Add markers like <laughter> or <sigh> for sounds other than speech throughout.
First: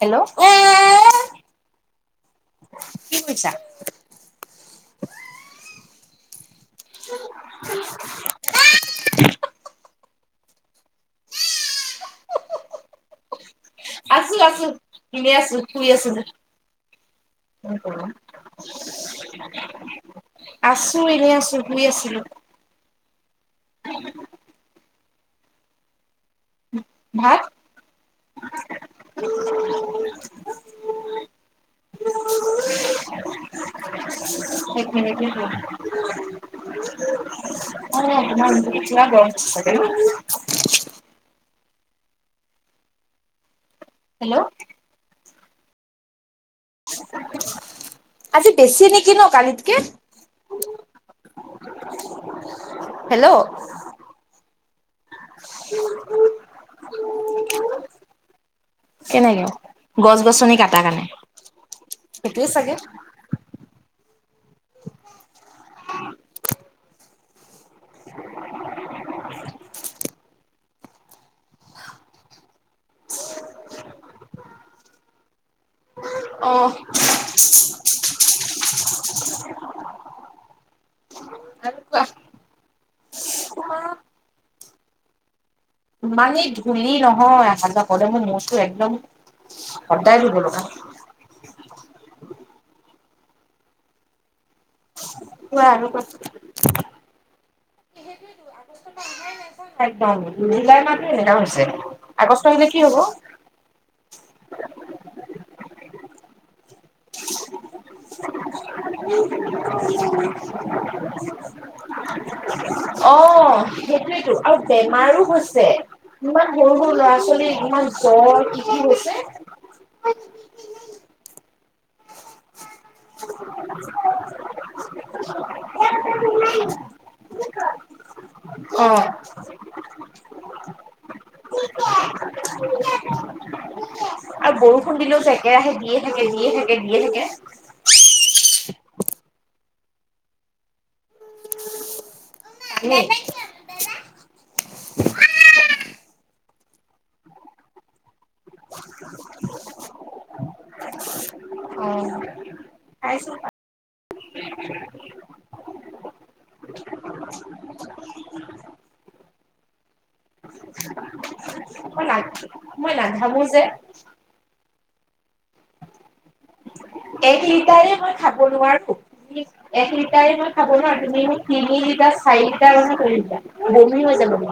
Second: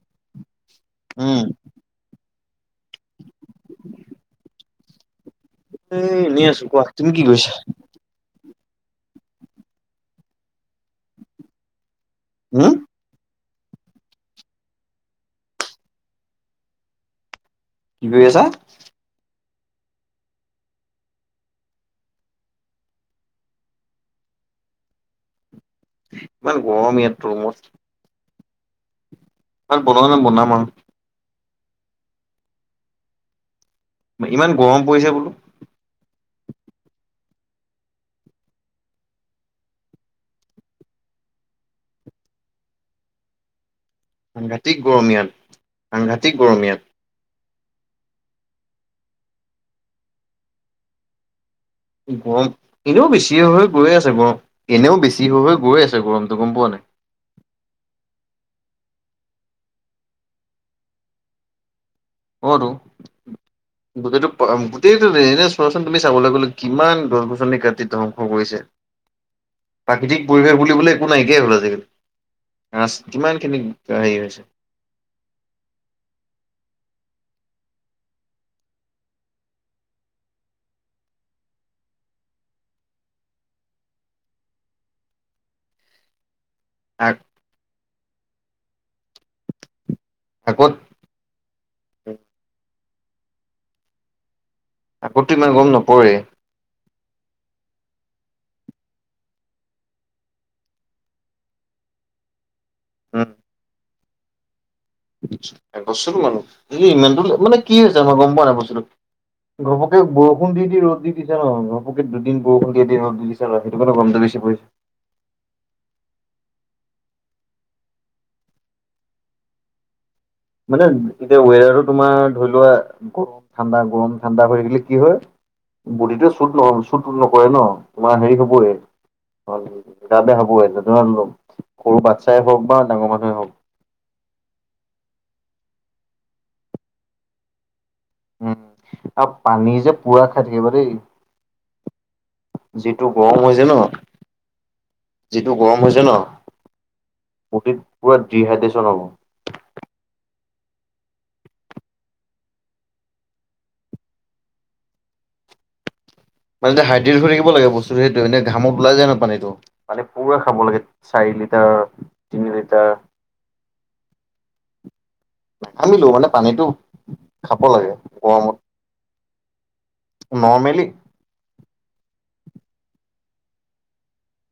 Hello? উম'। কি কৰিছা? উম' এনে আছো কোৱা, তুমি কি কৰিছা? <unintelligible> হুম'। আছো আছো, এনে আছো, শুই আছিলোঁ। কি কৰি আছা? <unintelligible> আছো এনে আছো, শুই আছিলোঁ। ইমান গৰম ইয়াত, ভাত ৰুমত। ভাত বনোৱা নাই, বনাম আৰু। ইমান গৰম পৰিছে বোলো। পুৰা <unintelligible> হেল্ল' সাংঘাতিক গৰম ইয়াত, সাংঘাটিক গৰম ইয়াত। আজি বেছি নেকি ন, কালিতকে। গৰম এনেও হেল্ল' বেছি হৈ হৈ গৈ আছে গৰম, এনেও বেছি হৈ হৈ গৈ আছে গৰমটো গম পোৱা নাই। <unintelligible> কেনেকে, গছ গছনি কাটা কৰণে, সেইটোয়ে অতো। চাগে। গোটেইটো গোটেইটো এনে চোৱাচোন তুমি চাবলে গ'লে কিমান গছ গছনি কাটি ধ্বংস কৰিছে, প্ৰাকৃতিক পৰিৱেশ বুলিবলে একো নাইকিয়াই হ'ল আজিকালি, ৰাছ কিমানখিনি হেৰি হৈছে। অ'। <unintelligible> আৰু কোৱা? তোমাৰ ইমানে ধূলি আগ- নহয় আহা যোৱা কৰোঁতে, মোৰ মূৰটো একদম সদায় আগত <unintelligible> <inaudible> আগতটো ইমান কোৱা গৰম আৰু নপৰেই। কোৱা একদম জুলাই মাহটো এনেকা হৈছে আগষ্টৰ আহিলে কি হ'ব উম <unintelligible> বস্তুটো <unintelligible> ইমানটো মানে কি হৈছে মই গম পোৱা নাই বস্তুটো ঘপকে বৰষুণ দি দি ৰ'দ দি দিছে ন, ঘপকে দুদিন বৰষুণ দি এদিন ৰ'দ দি দিছে অ', <unintelligible> <unintelligible> গৰমটো সেইটোয়েতো বেছি পৰ আৰু বেমাৰো হৈছে ইমান সৰু সৰু ল'ৰা ছোৱালী ইমান জ্বৰ কি কি হৈছে মানে এতিয়া ৱেডাৰটো তোমাৰ ধৰি লোৱা গৰম ঠাণ্ডা গৰম ঠাণ্ডা হৈ থাকিলে কি হয় বডিটোৱে চ্যুট নহ চ্যুট নকৰে ন তোমাৰ হেৰি হ'বই গা বেয়া হ'বই ধ ধৰা সৰু বাচ্ছাই হওক বা ডাঙৰ মানুহেই হওক আৰু বৰষুণ দিলেও যে একেৰাহে দিয়ে থাকে দিয়ে থাকে দিয়ে থাকে উম আৰু পানী যে পুৰা খাই থাকিবা দেই পানী। যিটো গৰম হৈছে ন যিটো গৰম হৈছে ন বডীত পুৰা ডিহাইড্ৰেশ্যন হ'ব অ'। <inaudible> মানে হাইড্ৰেত হৈ থাকিব লাগে বস্তুটো সেইটোৱে মানে ঘামত ওলাই যায় ন পানীটো মানে পুৰা খাব লাগে চাৰি লিটাৰ মই তিনি লিটাৰ মই নাঘামো যে আনিলো মানে পানীটো এক খাব লাগে লিটাৰে মই খাব গৰমত নোৱাৰোঁ। ঠিক এক লিটাৰে মই খাব নৰ্মেলি নোৱাৰোঁ তুমি মোক তিনি লিটাৰ চাৰি লিটাৰৰ কথা কৈ দিছা বমি হৈ যাব মোৰ।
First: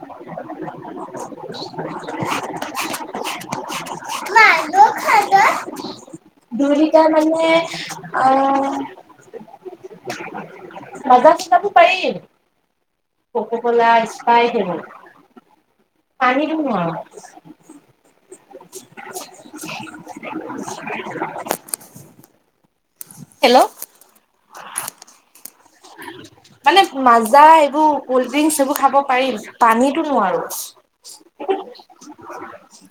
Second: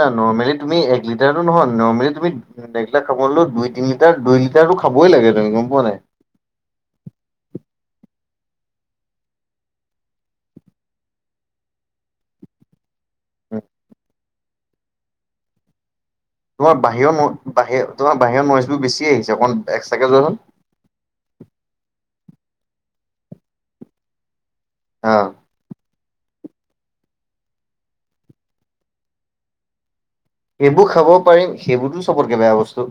নাই নৰ্মেলি তুমি এক লিটাৰটো নহয় নৰ্মেলি তুমি এক লিটাৰ খাব নোৱাৰিলেও দুই তিনি লিটাৰ, দুই লিটাৰটো খাবই লাগে তুমি গম পোৱা নাই দুই লিটাৰ মানে আ মাজা চাজাবোৰ পাৰি কক'কলা, স্প্ৰাইট সেইবোৰ পানীটো তোমাৰ নোৱাৰো। বাহিৰৰ ন বাহিৰ তোমাৰ বাহিৰৰ নইজবোৰ বেছি আহিছে অকণমান এক্সট্ৰাকে যোৱাচোন <inaudible> হেল্ল' অ মানে মাজা এইবোৰ কল্ড ড্ৰিংকচ এইবোৰ খাব পাৰিম পানীতো নোৱাৰোঁ। এইবোৰ খাব পাৰিম সেইবোৰতো চবতকে বেয়া বস্তু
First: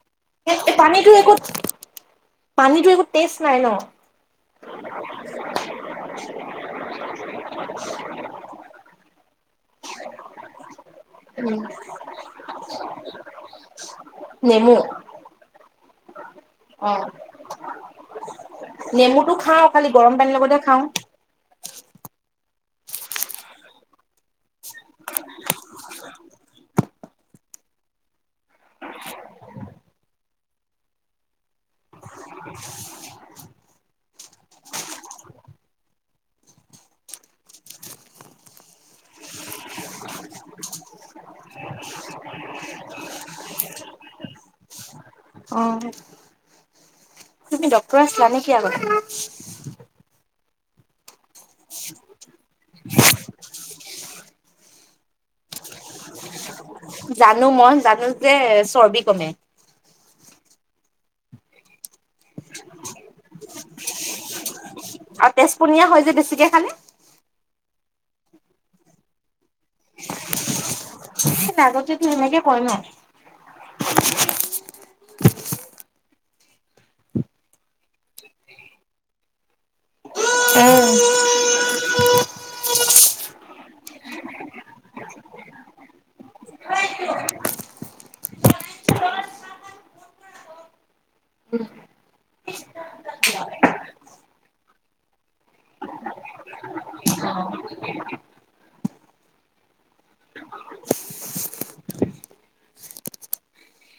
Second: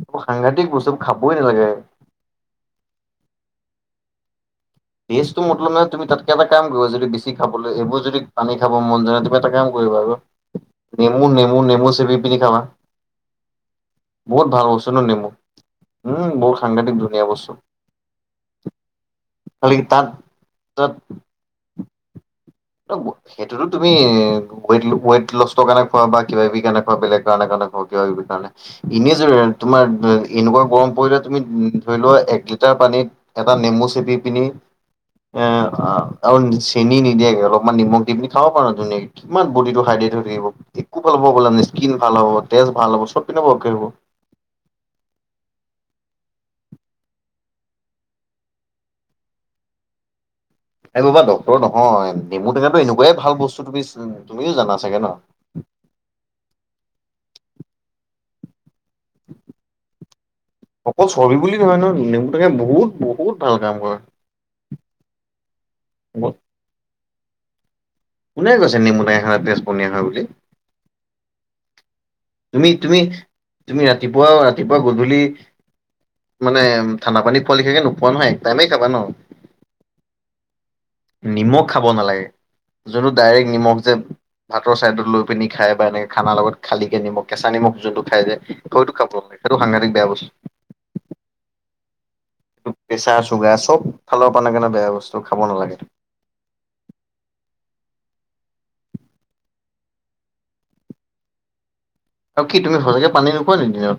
এইবোৰ সাংঘাতিক বস্তু পানীতো একো খাবই নালাগে পানীতো একো টেষ্ট নাই ন টেষ্টটো মতলব নাই তুমি তাতকে এটা কাম কৰিবা যদি বেছি খাবলৈ এইবোৰ যদি পানী খাব মন যায় তুমি এটা কাম কৰিবা আৰু <inaudible> নেমু নেমু উম, নেমু চেপি পিনি খাবা বহুত ভাল নেমু বস্তু ন নেমু উম বহুত অ সাংঘাতিক ধুনীয়া বস্তু নেমুটো খাওঁ খালি গৰম পানীৰ লগতহে খাওঁ অ' সেইটোতো তুমি ৱেইট লো, ৱেইট লষ্টৰ কাৰণে খোৱা বা কিবাকিবি কাৰণে খোৱা বেলেগ কাৰণে কাৰণে হওঁক কিবাকিবি কাৰণে এনেযদি তোমাৰ এ এনেকুৱা গৰম পৰিলে তুমি উম ধৰি লোৱা এক লিটাৰ পানীত এটা নেমু চেপি পিনি এ অ' আৰু চেনি নিদিয়াকে অলপমান নিমখ দি পিনি খাব পাৰো ধুনীয়াকে কিমান বডিটো হাইড্ৰেট হৈ থাকিব একো ভাল <unintelligible> স্কিন ভাল হ'ব তেজ ভাল হব চব পিনৰ পৰা অ'কে হ'ব। অ'। তুমি ডক্তৰ আছিলা নে কি আগতে? এই বাবা ডক্তৰ নহয়, নেমু টেঙাটো এনেকুৱাই ভাল বস্তু তুমি তুমিও জানা চাগে ন। জানো মই জানো যে চৰ্বি কমে। অকল চৰ্বি বুলি নহয় ন নেমু টেঙাই বহুত বহুত ভাল কাম কৰে। আৰু তেজপনীয়া হয় যে ব- বেছিকে খালে কোনে কৈছে নেমু টেঙা খালে তেজপনীয়া হয় বুলি? আগতেটো এনেকে তুমি, তুমি, তুমি ৰাতিপুৱাও ৰাতিপুৱা গধূলি মানে ঠাণ্ডা পানী খোৱা লিখোকে নোখোৱা নহয়, এক টাইমেই খাবা ন। উম। নিমখ খাব নালাগে। যোনটো ডাইৰেক্ট নিমখ যে ভাতৰ চাইডত লৈ পিনি খাই বা এনেকে খানা লগত খালি। নিমখ, কেঁচা নিমখ যোনটো খায় যে সৈইটো খাব নালাগে সাংঘতিক বেয়া বস্তু। প্ৰেচাৰ চুগাৰ চব ফালৰ পা <unintelligible> বেয়া বস্তু খাব নালাগে। <unintelligible> অ'। অ', কি তুমি সঁচাকে পানী নোখোৱা নেকি দিনত?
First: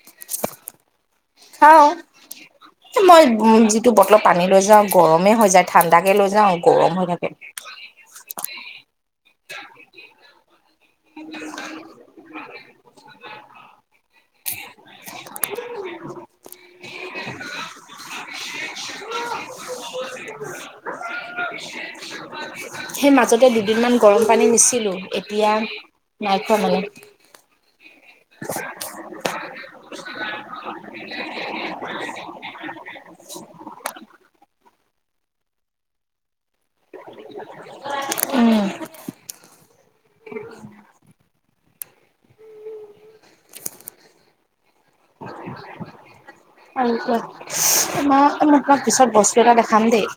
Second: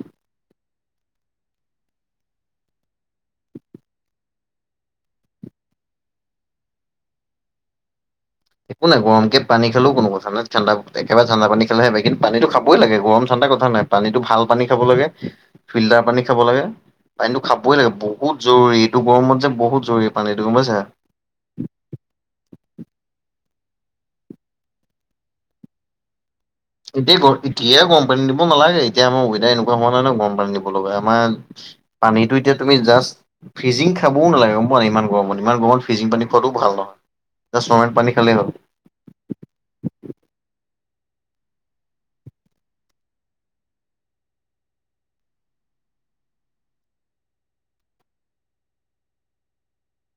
খাও। মই উম যিটো বটলত পানী লৈ যাওঁ গৰমে হৈ যায়, ঠাণ্ডাকে লৈ যাওঁ গৰম হৈ থাকে। একো নাই গৰমকে পানী খালেও কোনো কথা নাই, ঠাণ্ডা একেবাৰে ঠাণ্ডা পানী খালেহে বেয়া। কিন্তু পানী খাবই লাগে গৰম ঠাণ্ডা কথা নাই। পানীটো ভাল পানী খাব লাগে, ফিল্টাৰ পানী খাব লাগে। পানীটো খাবই লাগে বহুত জৰুৰী, এইটো গৰমত যে বহুত জৰুৰী পানীটো গম পাইছা। সেই মাজতে দুদিনমান গৰম পানী নিছিলোঁ। এতিয়া নাই খোৱা মানে? এতিয়াই, এতিয়া গৰম পানী নিব নালাগে। এতিয়া আমাৰ ওৱেডাৰ এনেকুৱা হোৱা নাই নহয় ন গৰম পানী নিব লগা। আমাৰ পানীটো এতিয়া তুমি জাষ্ট। ফ্ৰিজিং খাবও নালাগে গম পোৱা নে ইমান গৰমত, ইমান গৰমত ফ্ৰিজিং পানী খোৱাটোও ভাল নহয়। জাষ্ট নৰমেল পানী খালেই হ'ল। উম আৰু কোৱা, <unintelligible> অ' মা, অ' মা তোমাক পিছত বস্তু এটা দেখাম দেই।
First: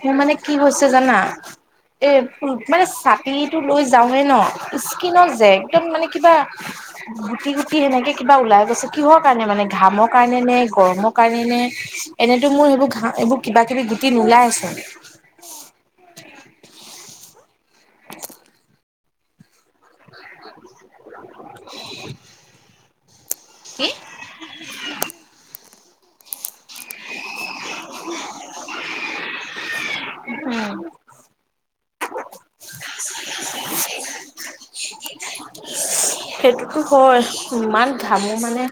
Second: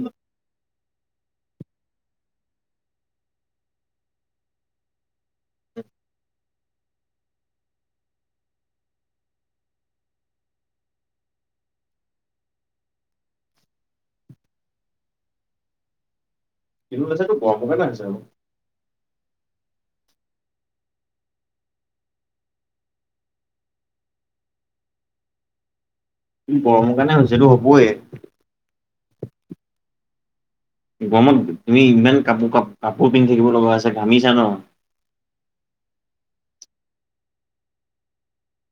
মোৰ মানে কি হৈছে জানা, এই মানে ছাতিটো লৈ যাওঁৱেই ন। কিনো যে একদম মানে কিবা গুটি গুটি সেনেকে কিবা ওলাই গৈছে। কিহৰ কাৰণে মানে ঘামৰ কাৰণে নে, গৰমৰ কাৰণে নে। এনেতো মোৰ হেইবোৰ ঘা এইবোৰ কিবা কিবি গুটি নোলায়েই চোন। এইবোৰ <unintelligible> গৰমৰ সোমোৱা কাৰণে হৈছে আৰু গৰমৰ কাৰণে হৈছে, এইটো হ'বয়ে। গৰমত তুমি ইমান কাপোৰ কাপ কাপোৰ পিন্ধি থাকিব লগা, হৈছে ঘামিছা ন। এইটো হয় ইমান ঘামো মানে।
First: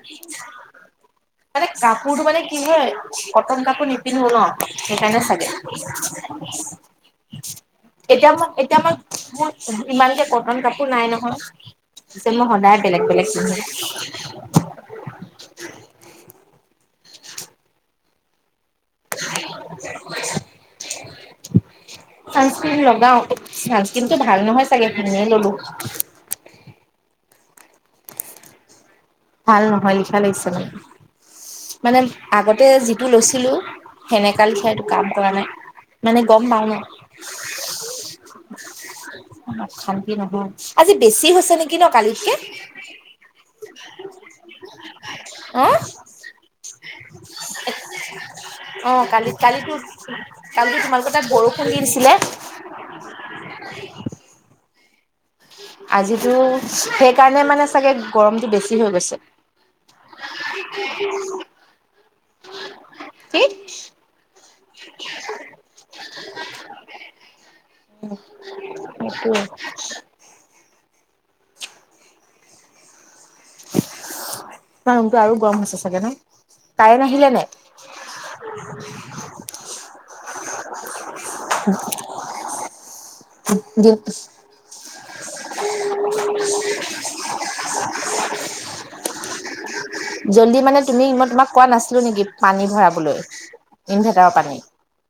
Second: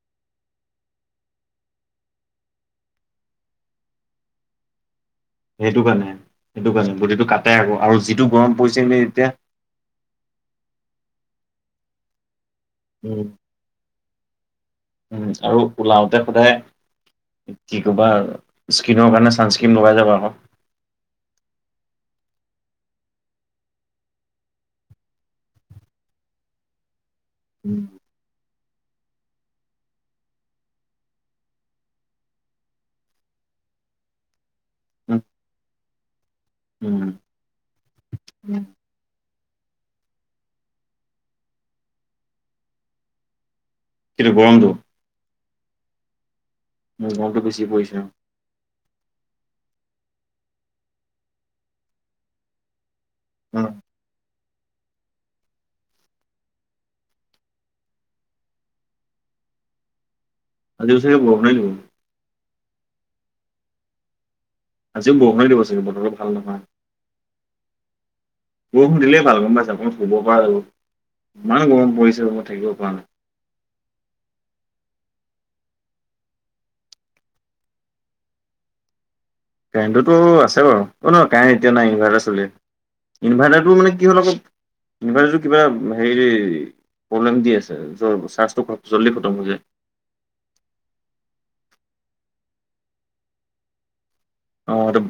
মানে কাপোৰটো মানে কি হয়, কটন কাপোৰ নিপিন্ধো ন সেইকাৰণে ছাগে। সেইটো কাৰণে, সেইটো কাৰণে বডিটো কাটে আকৌ আৰু যিটো এতিয়া মই গৰম পৰিছে মই <unintelligible> এতিয়া। মোৰ ইমানকে কটন কাপোৰ নাই নহয়, যে মই সদায় বেলেগ উম বেলেগ পিন্ধিম। উম আৰু ওলাওতে সদায়। কি ক'বা আৰু স্কিনৰ কাৰণে চানস্ক্ৰীম লগাই যাবা আকৌ। চানস্ক্ৰীম লগাও, চানস্ক্ৰীম টো ভাল নহয় চাগে এনেয়ে ললোঁ। উম' ভাল নহয় লিখা লাগিছে মানে, মানে আগতে যিটো লৈছিলোঁ সেনেকা লিখা এইটো কাম কৰা নাই মানে গম পাওঁ ন। উম। ইমান অশান্তি নহয়, আজি বেছি হৈছে নেকি ন কালিত কে। কিটো গৰমটো অ'হ উম' গৰমটো বেছি পৰিছে আৰু। অ'হ কালি কালিতো কালি তোমালোকৰ তাত বৰষুণ দি দিছিলে। উম' আজিতো সেইকাৰণে মানে চাগে গৰমটো বেছি হৈ গৈছে। আজিও চাগে বৰষুণে দিব। কি? আজিও বৰষুণে দিব চাগে, বতৰটো ভাল নহয়। উম' বৰষুণ দিলেই ভাল সেইটোয়ে। গম পাইছা অকণ শুব পৰা আৰু ইমানে গৰম পৰিছে ৰুমত থাকিব পৰা নাই। তোমাৰ ৰুমটো আৰু গৰম হৈছে চাগে ন, কাৰেন্ট আহিলে নে নাই? <unintelligible> কাৰেণ্টটো তো আছে বাৰু, অ'হ নহয় কাৰেণ্ট এতিয়া নাই, ইনভাৰ্টাৰ চলি আছে। ইনভাৰ্টাৰটো মানে কি হ'ল আকৌ ইনভাৰ্টাৰটো কিবা হেৰি প্ৰব্লেম দি আছে, য চাৰ্জটো জল্দি খতম হৈ যায়। জল্দি মানে তুমি, মই তোমাক কোৱা নাছিলোঁ নেকি পানী ভৰাবলৈ, ইনভাৰ্টাৰৰ পানী। অ' এইটো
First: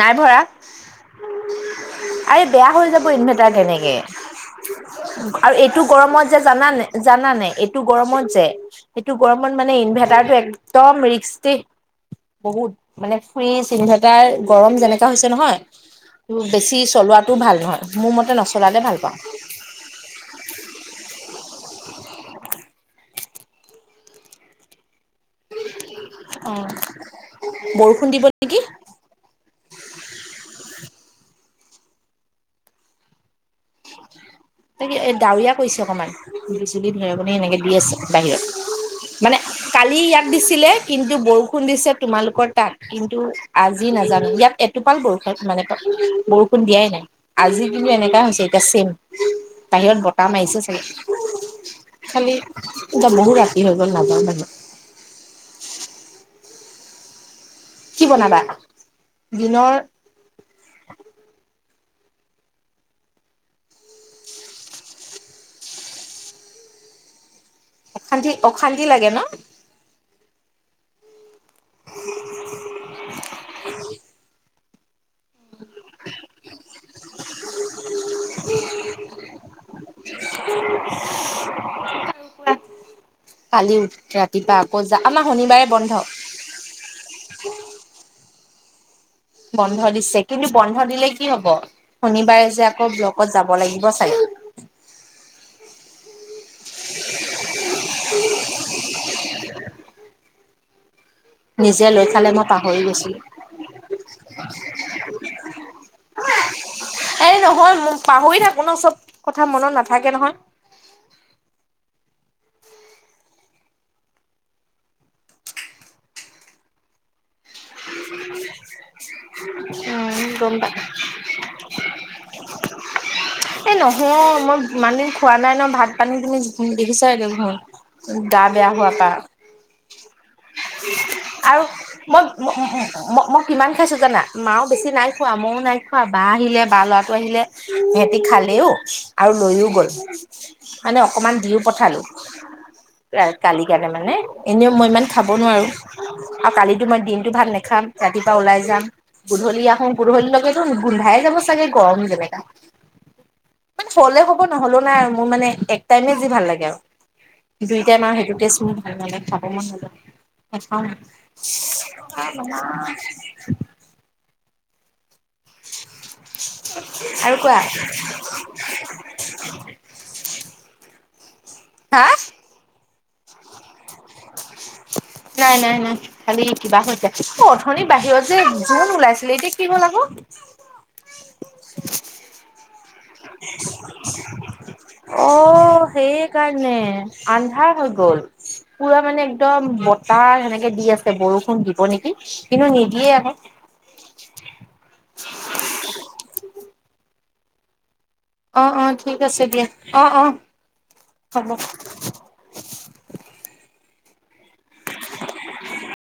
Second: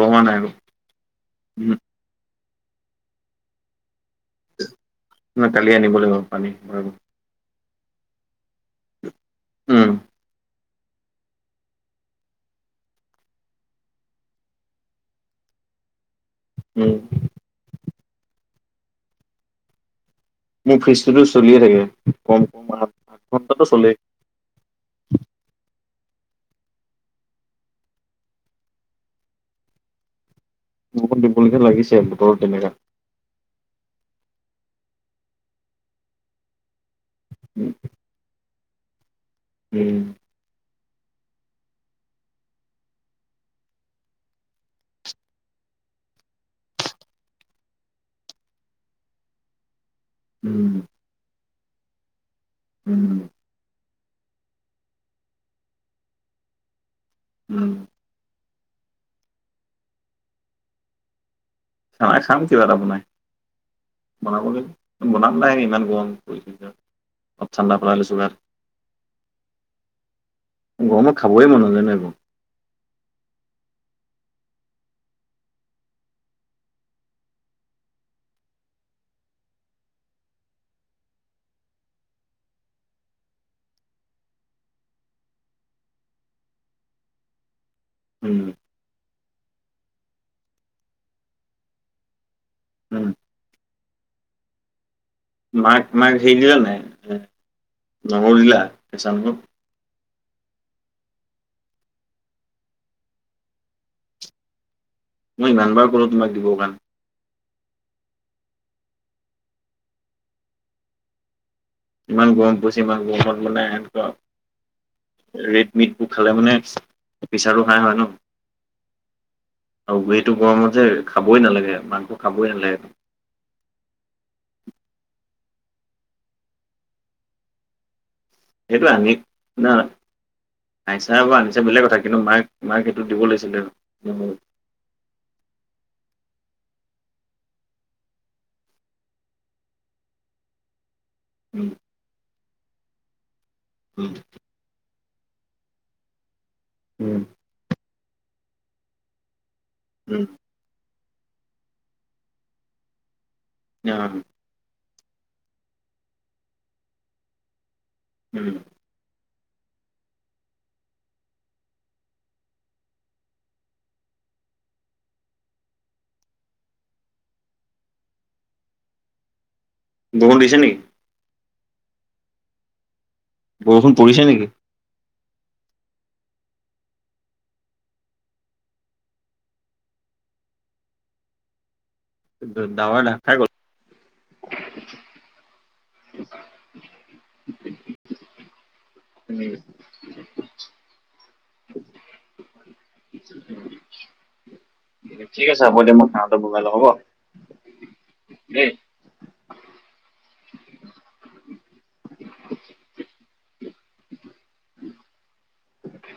নাই ভৰা, আৰে বেয়া হৈ যাব ইনভাৰ্টাৰ তেনেকে। আৰু ন কালি এইটো আনিব লাগিব গৰমত যে পানী জানা নে ভৰাব জানা নে এইটো গৰমত যে, এইটো গৰমত মানে উম ইনভাৰ্টাৰটো এক একদম ৰিক্সি দে, বহুত মানে ফ্ৰীজ, ইনৰ্ভাটাৰ গৰম যেনেকা হৈছে নহয় বেছি উম চলোৱাটো ভাল নহয়, মোৰ মতে নচলালে ভাল পাওঁ। মোৰ ফ্ৰিজটোতো চলিয়ে থাকে, কম-কম আঠ-আঠ ঘণ্টাটো চলেই। অ' বৰষুণ দিব। নে কি? বৰষুণ দিবলিখীয়া লাগিছে, বতৰ তেনেকা। তাকে এই ডাৱৰীয়া কৰিছে অকমান, বিজুলী, ধেৰেকনি সেনেকে দি আছে বাহিৰত। মানে উম কালি ইয়াত দিছিলে, কিন্তু বৰষুণ দিছে তোমালোকৰ তাত। কিন্তু আজি নাজানোঁ, ইয়াত এটোপাল বৰষুণ মানে বৰষুণ দিয়াই নাই। আজি কিন্তু এনেকাই হৈছে এতিয়া ছেম, বাহিৰত বতাহ মাৰিছে উম চাগে। খালি উম এতিয়া বহুত উম ৰাতি হৈ গ'ল নাযাওঁ বাহিৰত। উম' কি বনাবা? দিনৰ অ' খাম কিবা এটা বনাই। বনাবলৈ, বনাম নাই, ইমান গৰম পৰিছে এতিয়া। অশান্তি, অশান্তি লাগে ন? গৰমত খাবই মন নাযায় ন সেইবোৰ। হয় <unintelligible> <unintelligible> <unintelligible> কালি উম, ৰাতিপুৱা আকৌ যা আমাৰ শনিবাৰে বন্ধ উম। বন্ধ দিছে, কিন্তু বন্ধ দিলে কি হ'ব, শনিবাৰে যে আকৌ উম ব্লকত যাব লাগিব চাগে। মাক, মাক হেৰি দিলা নাই, এ নহৰু দিলা, কেচা নহৰু। নিজে লৈ খালে, মই পাহৰি গৈছিলোঁ। মই ইমান বাৰ ক'লো তোমাক দিবৰ কাৰণে। এই নহয়, পাহৰি থাকো ন, চব কথা মনত নাথাকে নহয়। ইমান গৰম পৰিছে, ইমান গৰমত মানে এনেকুৱা ৰেড মিটতো খালে মানে, প্ৰেচাৰটো হাই হয় ন আৰু উম এইটো গম পা গৰমত যে, খাবই নালাগে, মাংস খাবই নালাগে। অ', মই ইমান দিন খোৱা নাই ন ভাত পানী, দেখিছা দেখোন ঘৰত। গা বেয়া সেইটো হোৱা আনি পাৰা। না আনিছা বা আনিছা আৰু বেলেগ কথা কিন্তু মই, মাক মাক সেইটো দিব মই লাগিছিলে কিমান খাইছো জানা, উম মাওঁ বেছি নাই খোৱা, মইওঁ নাই খোৱা বা আহিলে বা লৰাটো আহিলে, সিহঁতি খালেওঁ, আৰু লৈওঁ গল। মানে অকমান দিওঁ উম পঠালো, কালি কাৰণে উম মানে এনেওঁ মই ইমান খাব নোৱাৰোঁ, আৰু কালিতো মই উম দিনটো ভাত নাখাম ৰাতিপুৱা ওলাই যাম, গধূলি আহো, উম গধূলিৰ লগতো গোন্ধাই যাব চাগে, গৰম যেনেকা। মানে অ হ'লে হ'ব নহ'লেও নাই, আৰু মোৰ মানে এক টাইমে যি ভাল লাগে আৰু। কিন্তু এতিয়া মাৰ উম সেইটোকেচোন নহ'লে খাব নাযাব, নাখাও মই, <unintelligible> আৰু কোৱা। বৰষুণ দিছে নেকি? হা? বৰষুণ পৰিছে নেকি? নাই, নাই, নাই। খালি কিবা হৈছে, অ', অথনিৰ বাহিৰত যে জোন ওলাইছিলে, এতিয়া কি হ'ল আকৌ। <unintelligible> <unintelligible> অ', সেইকাৰণে আন্ধাৰ হৈ গ'ল। পুৰা মানে উম, একদম বতাহ সেনেকে দি আছে, বৰষুণ দিব নেকি কিন্তু, নিদিয়ে আকৌ। ঠিক আছে, হ'ব দিয়া মই <unintelligible> বগাই লম হ'ব। দেই। অ', অ', ঠিক আছে দিয়া অ', অ', হ'ব।